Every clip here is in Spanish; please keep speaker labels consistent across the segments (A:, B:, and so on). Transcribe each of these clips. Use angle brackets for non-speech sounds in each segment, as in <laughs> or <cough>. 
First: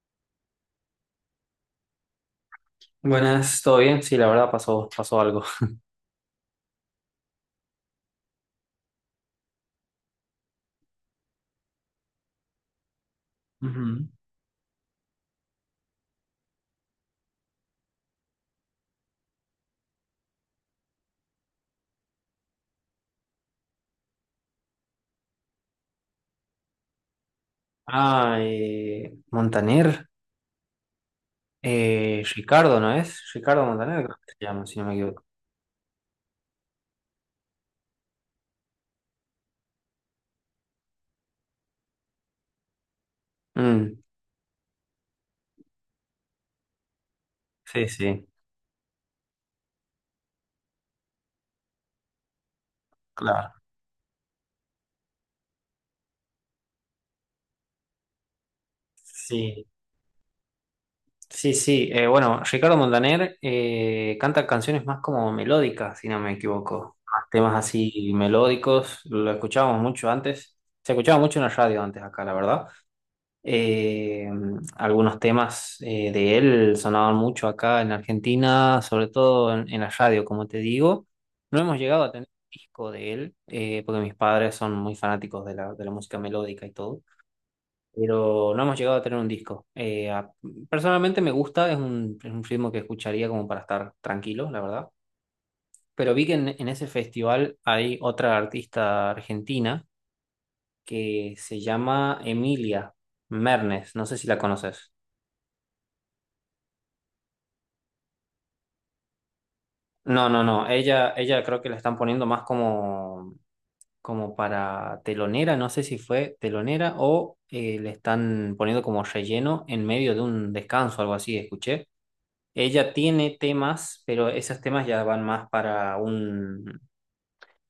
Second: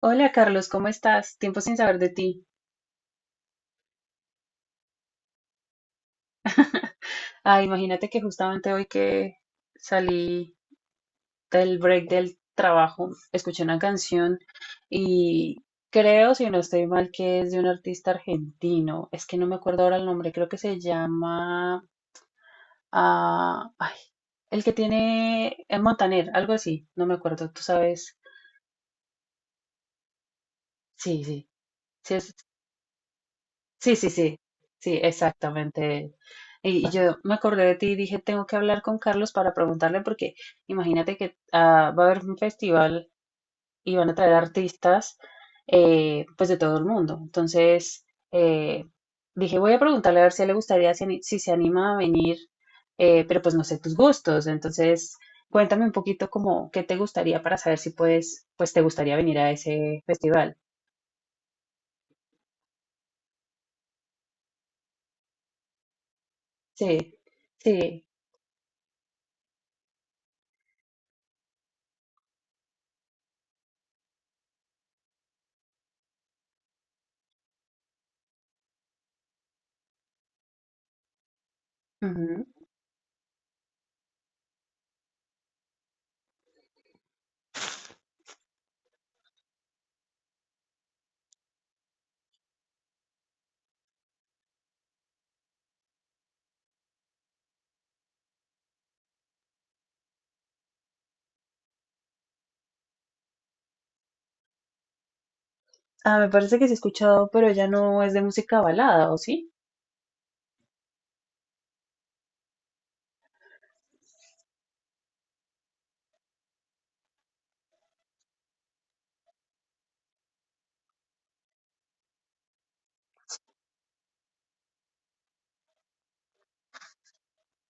A: Hola Carlos, ¿cómo estás? Tiempo sin saber de ti.
B: Buenas, ¿todo bien? Sí, la verdad pasó algo.
A: Ah, imagínate que justamente hoy que salí del break del trabajo, escuché una
B: Ujú.
A: canción y creo, si no estoy mal, que es de un artista argentino. Es que no me acuerdo ahora el nombre, creo que se llama... ah, ay, el que tiene... El Montaner, algo así, no me acuerdo, tú sabes.
B: Ah, Montaner,
A: Sí, sí, sí, es-
B: Ricardo, ¿no es? Ricardo
A: Sí,
B: Montaner,
A: sí,
B: creo que
A: sí,
B: se llama, si no me
A: sí,
B: equivoco.
A: exactamente. Y yo me acordé de ti y dije, tengo que hablar con Carlos para preguntarle porque imagínate que va a haber un festival y
B: Mm,
A: van a traer artistas pues de todo el mundo.
B: sí,
A: Entonces
B: sí,
A: eh, dije, voy a preguntarle a ver si a él le gustaría, si se anima a venir, pero
B: claro.
A: pues no sé tus gustos. Entonces cuéntame un poquito como qué te gustaría para saber si puedes, pues te gustaría venir a
B: Sí,
A: ese festival.
B: sí, sí. Bueno, Ricardo Montaner canta canciones más como melódicas, si no me equivoco.
A: Sí,
B: Más temas
A: sí.
B: así melódicos, lo escuchábamos mucho antes. Se escuchaba mucho en la radio antes acá, la verdad. Eh, Algunos temas de él sonaban mucho acá en Argentina, sobre todo en la radio, como te digo. No hemos llegado a tener disco de él, porque mis padres son muy fanáticos de de la música melódica y todo, pero no hemos llegado a tener un disco. Personalmente me gusta, es un ritmo que escucharía como para estar tranquilo, la verdad. Pero vi que en ese festival hay otra artista argentina que se llama Emilia Mernes, no sé si la conoces.
A: Ah, me parece que sí he escuchado, pero ya no es de música balada, ¿o sí?
B: No, no, no. Ella creo que la están poniendo más como para telonera. No sé si fue telonera o le están poniendo como relleno en medio de un descanso, algo así, escuché. Ella tiene temas, pero esos temas ya van más para un...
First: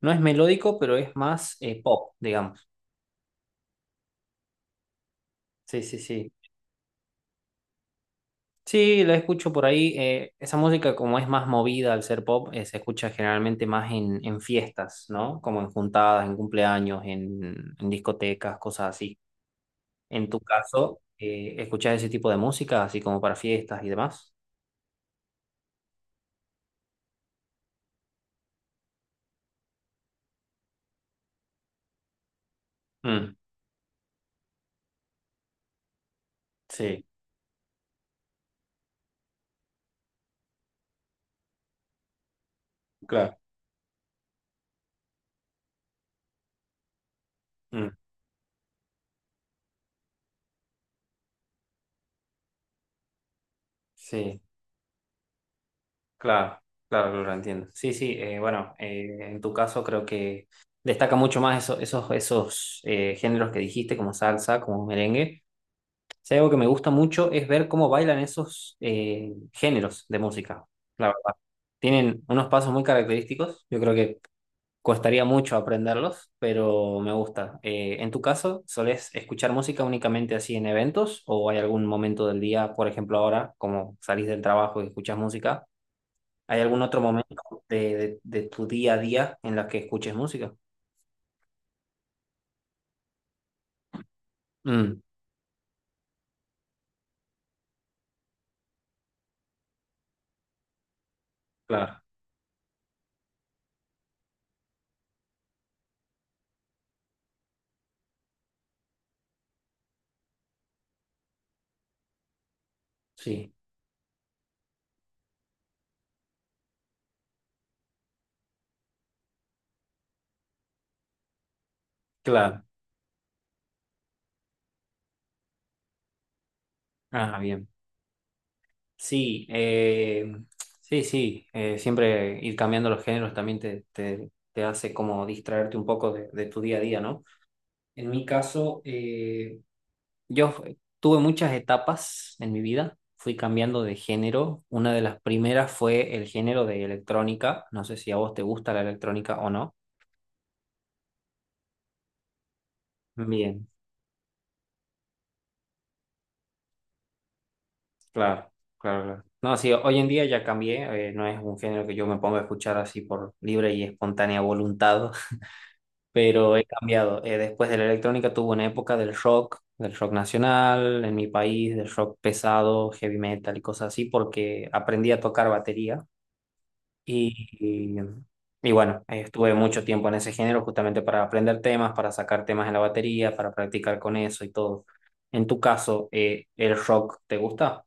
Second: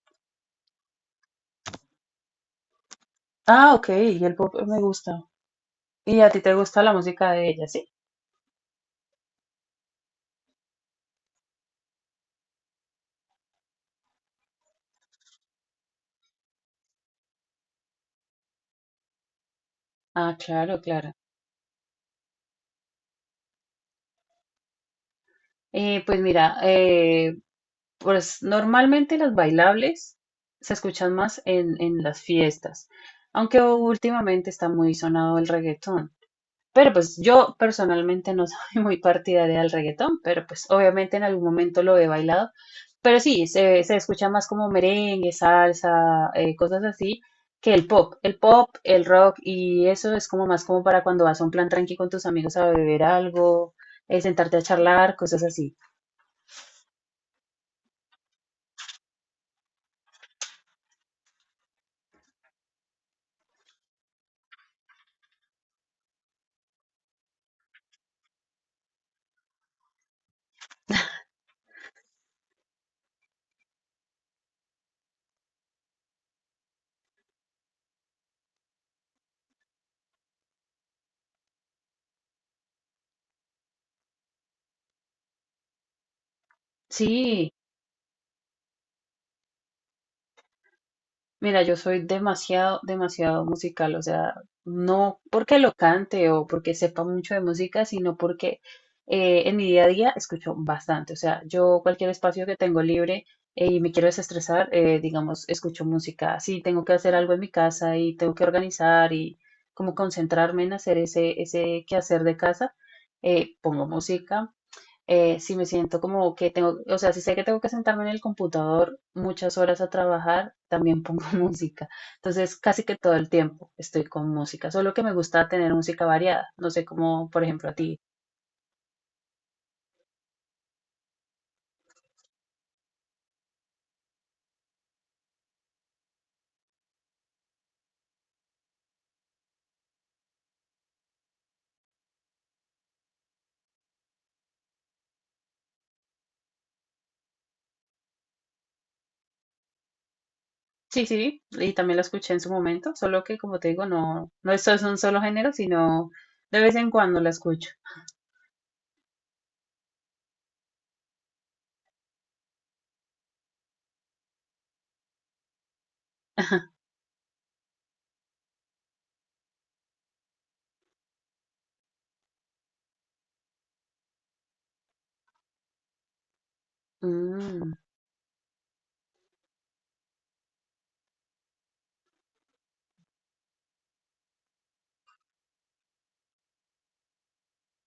B: No es melódico, pero es más pop, digamos.
A: Ah, ok, y el pop me gusta.
B: Sí, sí,
A: ¿Y a
B: sí.
A: ti te gusta la música de ella, sí?
B: Sí, la escucho por ahí. Esa música, como es más movida al ser pop, se escucha generalmente más en fiestas, ¿no? Como en juntadas, en cumpleaños, en discotecas, cosas así. En
A: Ah,
B: tu
A: claro,
B: caso,
A: claro.
B: ¿escuchas ese tipo de música, así como para fiestas y demás?
A: Pues mira, pues normalmente las bailables se escuchan más en las fiestas,
B: Mm,
A: aunque últimamente está muy sonado el reggaetón. Pero
B: sí,
A: pues yo personalmente no soy <laughs> muy partidaria del reggaetón, pero pues obviamente en algún momento lo he bailado. Pero
B: claro.
A: sí, se escucha más como merengue, salsa, cosas así, que el
B: Mm,
A: pop. El pop, el rock y eso es como más como para cuando vas a un plan tranqui con tus amigos a beber algo,
B: sí,
A: sentarte a charlar, cosas así.
B: claro, claro, claro, lo entiendo. Sí, sí, bueno, en tu caso creo que destaca mucho más esos géneros que dijiste, como salsa, como merengue. Si hay algo que me gusta mucho es ver cómo bailan esos géneros de música, la verdad. Tienen unos pasos muy característicos, yo creo que costaría mucho aprenderlos, pero me gusta. ¿En tu caso, solés escuchar música únicamente así en eventos o hay algún momento del día, por ejemplo ahora, como salís del trabajo y escuchas música? ¿Hay algún otro momento
A: Sí.
B: de tu día a día en la que escuches música?
A: Mira, yo soy demasiado, demasiado musical, o sea,
B: Mm,
A: no porque lo cante o porque sepa mucho de música, sino porque en mi día a día escucho bastante, o sea, yo
B: claro,
A: cualquier espacio que tengo libre y me quiero desestresar, digamos, escucho música. Si tengo que hacer algo en mi casa y tengo que organizar y como concentrarme en hacer ese, ese quehacer de casa,
B: sí,
A: pongo música si me siento como que tengo, o sea, si sé que tengo que sentarme en el computador muchas horas a trabajar, también pongo <laughs> música. Entonces,
B: claro.
A: casi que todo el tiempo estoy con música, solo que me gusta tener música variada, no sé cómo,
B: Ah,
A: por
B: bien.
A: ejemplo, a ti.
B: Sí, sí, sí. Siempre ir cambiando los géneros también te hace como distraerte un poco de tu día a día, ¿no? En mi caso, tuve muchas etapas en mi vida. Fui cambiando de género. Una de las primeras fue el género de electrónica. No sé si a vos te gusta la electrónica o no.
A: Sí, sí, y también la escuché en su momento, solo que como
B: Bien,
A: te digo, no, no es un solo género, sino de vez en cuando la escucho.
B: claro, claro, claro. No, sí, hoy en día ya cambié. No es un género que yo me ponga a escuchar así por libre y espontánea voluntad. Pero he
A: <laughs>
B: cambiado. Después de la electrónica tuve una época del rock nacional, en mi país, del rock pesado, heavy metal y cosas así, porque aprendí a tocar batería y,
A: Mm,
B: y, y bueno, estuve mucho tiempo en ese género justamente para aprender temas, para sacar temas en la batería, para practicar con eso y todo. En tu caso, ¿el rock te gusta?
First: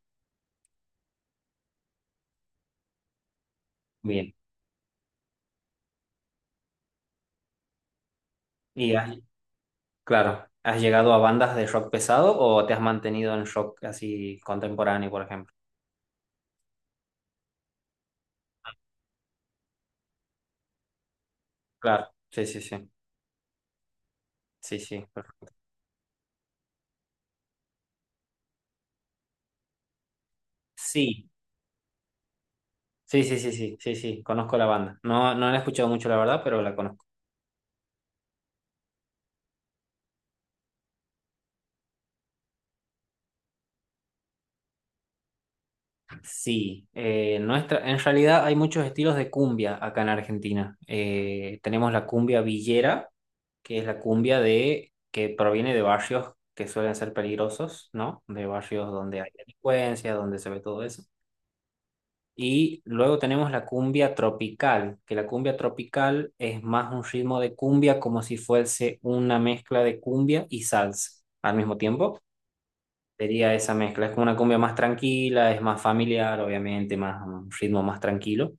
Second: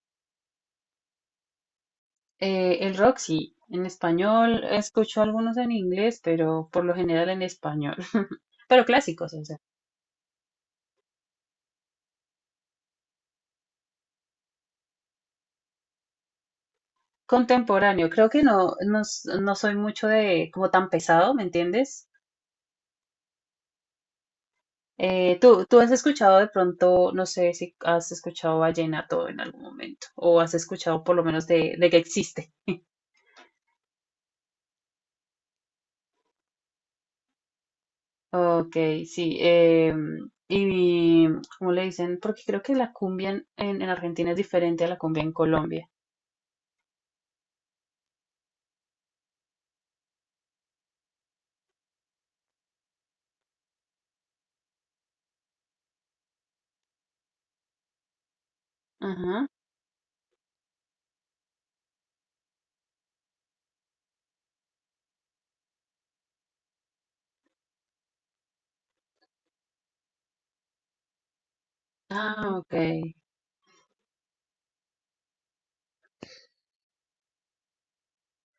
A: el rock sí, en
B: Bien.
A: español escucho algunos en inglés, pero por lo general en español, <laughs> pero
B: Y has-
A: clásicos, o sea.
B: claro, ¿has llegado a bandas de rock pesado o te has mantenido en rock así contemporáneo, por ejemplo?
A: Contemporáneo, creo que no, no soy mucho de como tan pesado, ¿me entiendes?
B: Claro, sí, sí, sí. Sí, sí, perfecto.
A: ¿Tú, tú has escuchado de pronto, no sé si has escuchado vallenato en algún momento, o has escuchado por lo
B: Sí,
A: menos de que existe? <laughs>
B: sí, sí, sí, sí, sí, sí, conozco la banda. No, no la he escuchado mucho, la verdad, pero la conozco.
A: Ok, sí. Y ¿cómo le dicen? Porque creo que la cumbia en Argentina es diferente a la cumbia en Colombia.
B: Sí, nuestra, en realidad hay muchos estilos de cumbia acá en Argentina. Tenemos la cumbia villera, que es la cumbia de, que proviene de barrios que suelen ser peligrosos, ¿no? De barrios donde hay
A: Ajá.
B: delincuencia, donde se ve todo eso. Y luego tenemos la cumbia tropical, que la cumbia tropical es más un ritmo de cumbia como si fuese una mezcla de cumbia y salsa al mismo tiempo.
A: Ah, ok.
B: Sería esa mezcla, es como una cumbia más tranquila, es más familiar, obviamente, más un ritmo más tranquilo.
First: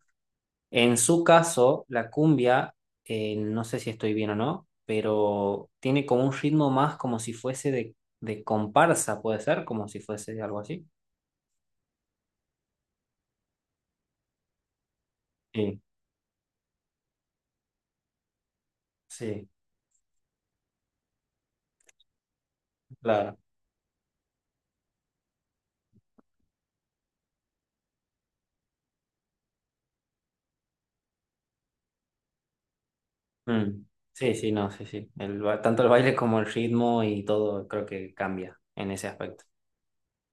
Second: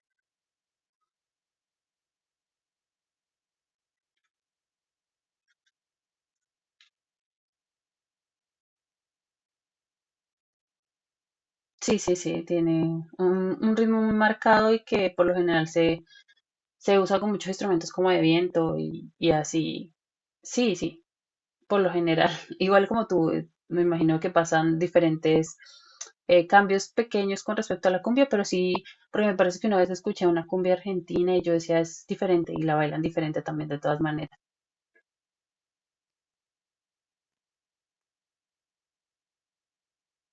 B: En su caso, la cumbia, no sé si estoy bien o no, pero tiene como un ritmo más como si fuese de comparsa, puede ser, como si fuese algo así.
A: Sí, sí, sí, tiene un ritmo muy marcado y que por lo general
B: Sí,
A: se, se usa con muchos instrumentos como de viento y
B: sí,
A: así. Sí, sí, por lo general. <laughs> Igual como tú,
B: claro.
A: me imagino que pasan diferentes cambios pequeños con respecto a la cumbia, pero sí, porque me parece que una vez escuché una cumbia argentina y yo decía es diferente y la bailan diferente también de
B: Mm.
A: todas
B: Sí,
A: maneras.
B: sí, no, sí, sí. Tanto el baile como el ritmo y todo creo que cambia en ese aspecto.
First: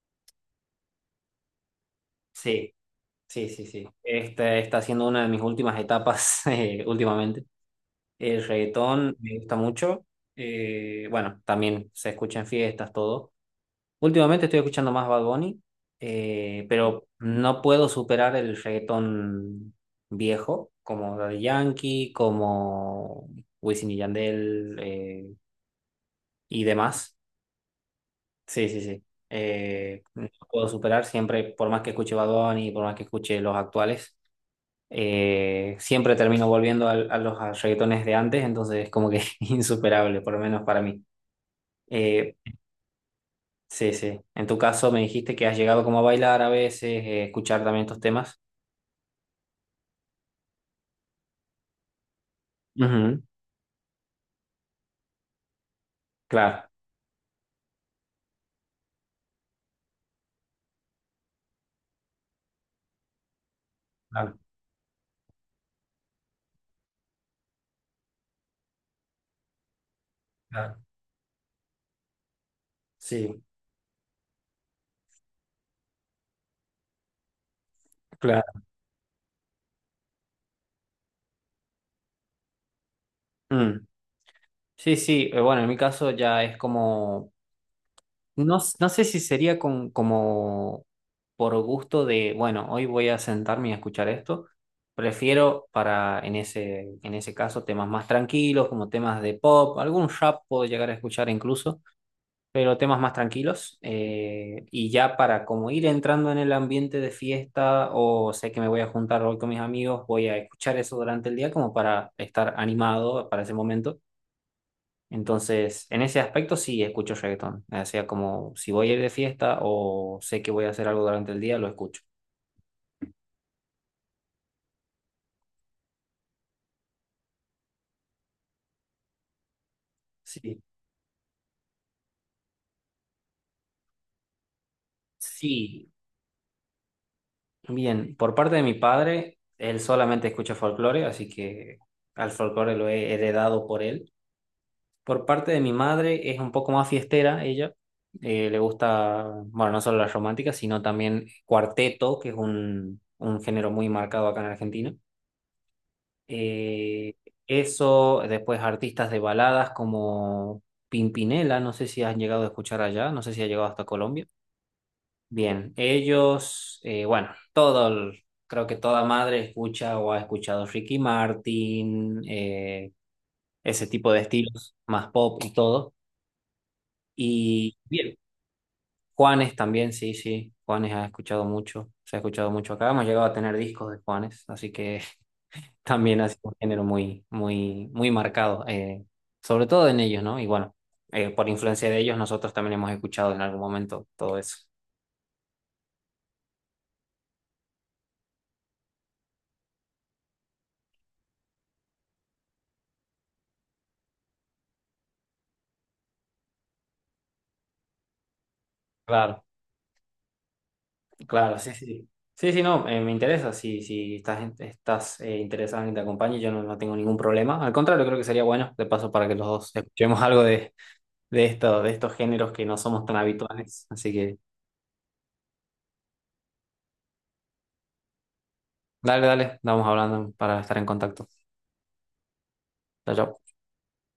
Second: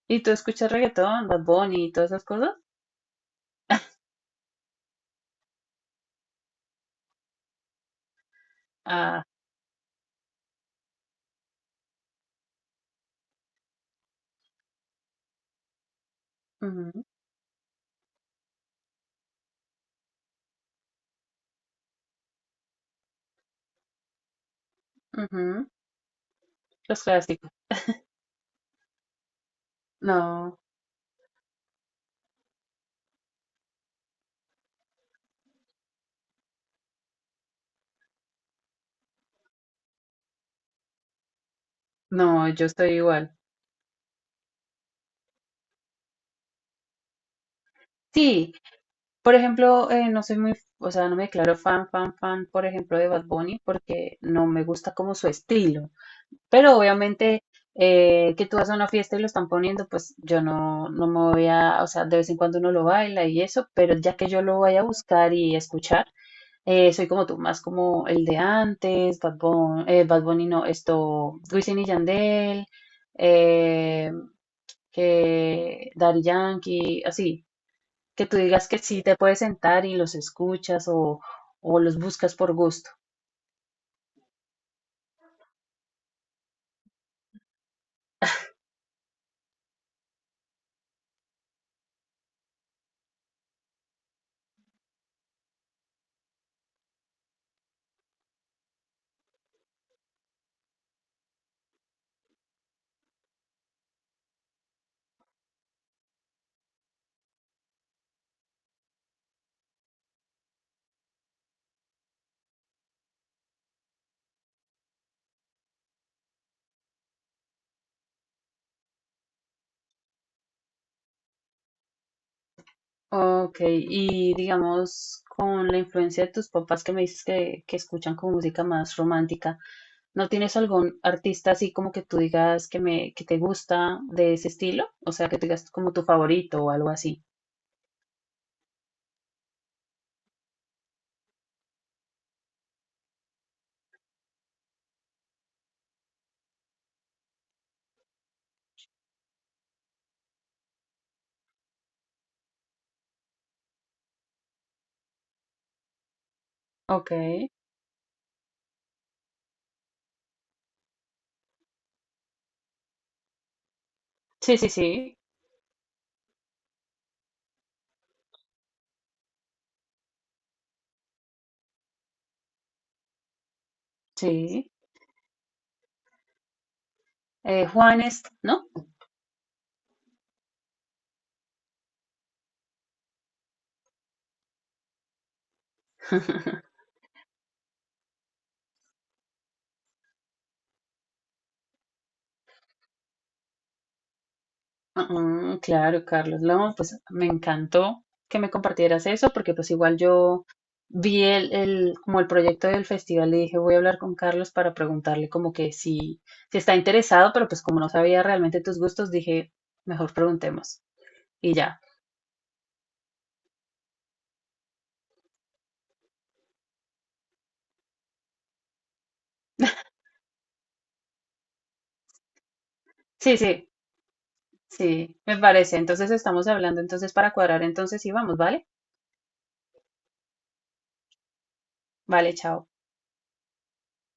A: ¿Y tú escuchas reggaetón, Bad Bunny y todas esas cosas?
B: Sí, sí, sí, sí. Esta está siendo una de mis últimas etapas <laughs> últimamente. El reggaetón
A: Ah,
B: me gusta mucho. Bueno, también se escucha en fiestas, todo. Últimamente estoy escuchando más Bad Bunny,
A: ujú,
B: pero no puedo superar el reggaetón viejo, como Daddy Yankee, como Wisin y Yandel
A: ujú,
B: y
A: los
B: demás.
A: clásicos.
B: Sí, sí, sí. No
A: No,
B: puedo superar siempre, por más que escuche Bad Bunny, por más que escuche los actuales, siempre termino volviendo al- a, los a reggaetones de antes, entonces es como que <laughs> insuperable, por lo menos para mí. Eh,
A: no, yo estoy igual.
B: sí, sí. En tu caso me dijiste que has llegado como a bailar a veces, escuchar también estos temas.
A: Sí, por ejemplo, no soy muy, o sea, no me declaro fan, fan, fan, por ejemplo, de
B: Ujú,
A: Bad Bunny porque no me gusta como su estilo.
B: claro,
A: Pero obviamente que tú vas a una fiesta y lo están poniendo, pues yo no, no me voy a, o sea, de vez en cuando uno lo baila y eso, pero ya que
B: claro,
A: yo lo vaya a buscar y escuchar, soy como tú, más como el de antes, Bad Bunny, Bad Bunny no,
B: claro.
A: esto, Wisin y Yandel,
B: Sí,
A: eh, que Daddy Yankee, así que tú
B: claro.
A: digas que sí te puedes sentar y los escuchas o los buscas por gusto.
B: Mm. Sí, sí. Bueno, en mi caso ya es como... No sé si sería con, como por gusto de, bueno, hoy voy a sentarme y a escuchar esto. Prefiero para, en ese caso, temas más tranquilos, como temas de pop, algún rap puedo llegar a escuchar incluso, pero temas más tranquilos. Eh, y ya para como ir entrando en el ambiente de fiesta o sé que me voy a juntar hoy con mis amigos, voy a escuchar eso durante el día como para estar animado para ese momento. Entonces, en ese aspecto sí escucho reggaetón. O sea, como si voy a ir de fiesta o sé que voy a hacer algo durante el día, lo escucho.
A: Ok, y digamos, con la influencia de tus papás que me dices que escuchan como música más romántica, ¿no tienes
B: Sí.
A: algún artista así como que tú digas que me, que te gusta de ese estilo? O sea, que tú digas
B: Sí.
A: como tu favorito o algo así.
B: Bien, por parte de mi padre, él solamente escucha folclore, así que al folclore lo he heredado por él. Por parte de mi madre es un poco más fiestera ella. Le gusta, bueno, no solo las románticas, sino también cuarteto, que es un género muy marcado acá en Argentina.
A: Ok,
B: Eh, eso, después artistas de baladas como Pimpinela, no sé si has llegado a escuchar allá, no sé si ha llegado hasta Colombia.
A: sí, sí, sí,
B: Bien, ellos, bueno, todo, el- creo que toda madre escucha o ha escuchado Ricky Martin, ese tipo de
A: sí.
B: estilos, más pop y todo. Y bien,
A: Juanes, ¿no?
B: Juanes también, sí, sí, Juanes ha escuchado mucho, se ha escuchado mucho acá, hemos llegado a tener discos de Juanes, así que también ha sido un
A: <laughs>
B: género muy, muy, muy marcado, sobre todo en ellos, ¿no? Y bueno, por influencia de ellos, nosotros también hemos escuchado en algún momento todo eso.
A: Ah, claro, Carlos. No, pues me encantó que me compartieras eso, porque pues igual yo vi como el proyecto del festival y dije, voy a hablar con Carlos para preguntarle como que si, si está interesado, pero pues como no sabía realmente tus gustos,
B: Claro,
A: dije, mejor preguntemos. Y
B: claro, sí,
A: ya.
B: sí. Sí, sí, no, me interesa. Si, si estás, estás interesado en que te acompañe, yo no, no tengo ningún problema. Al contrario, creo que sería bueno, de paso, para que los dos escuchemos <laughs> algo de esto, de estos géneros que no somos tan
A: Sí, sí,
B: habituales. Así que,
A: sí, me parece. Entonces estamos hablando entonces para cuadrar entonces y vamos, ¿vale?
B: dale, dale, vamos hablando para estar en contacto.
A: Vale, chao.
B: Chao, chao.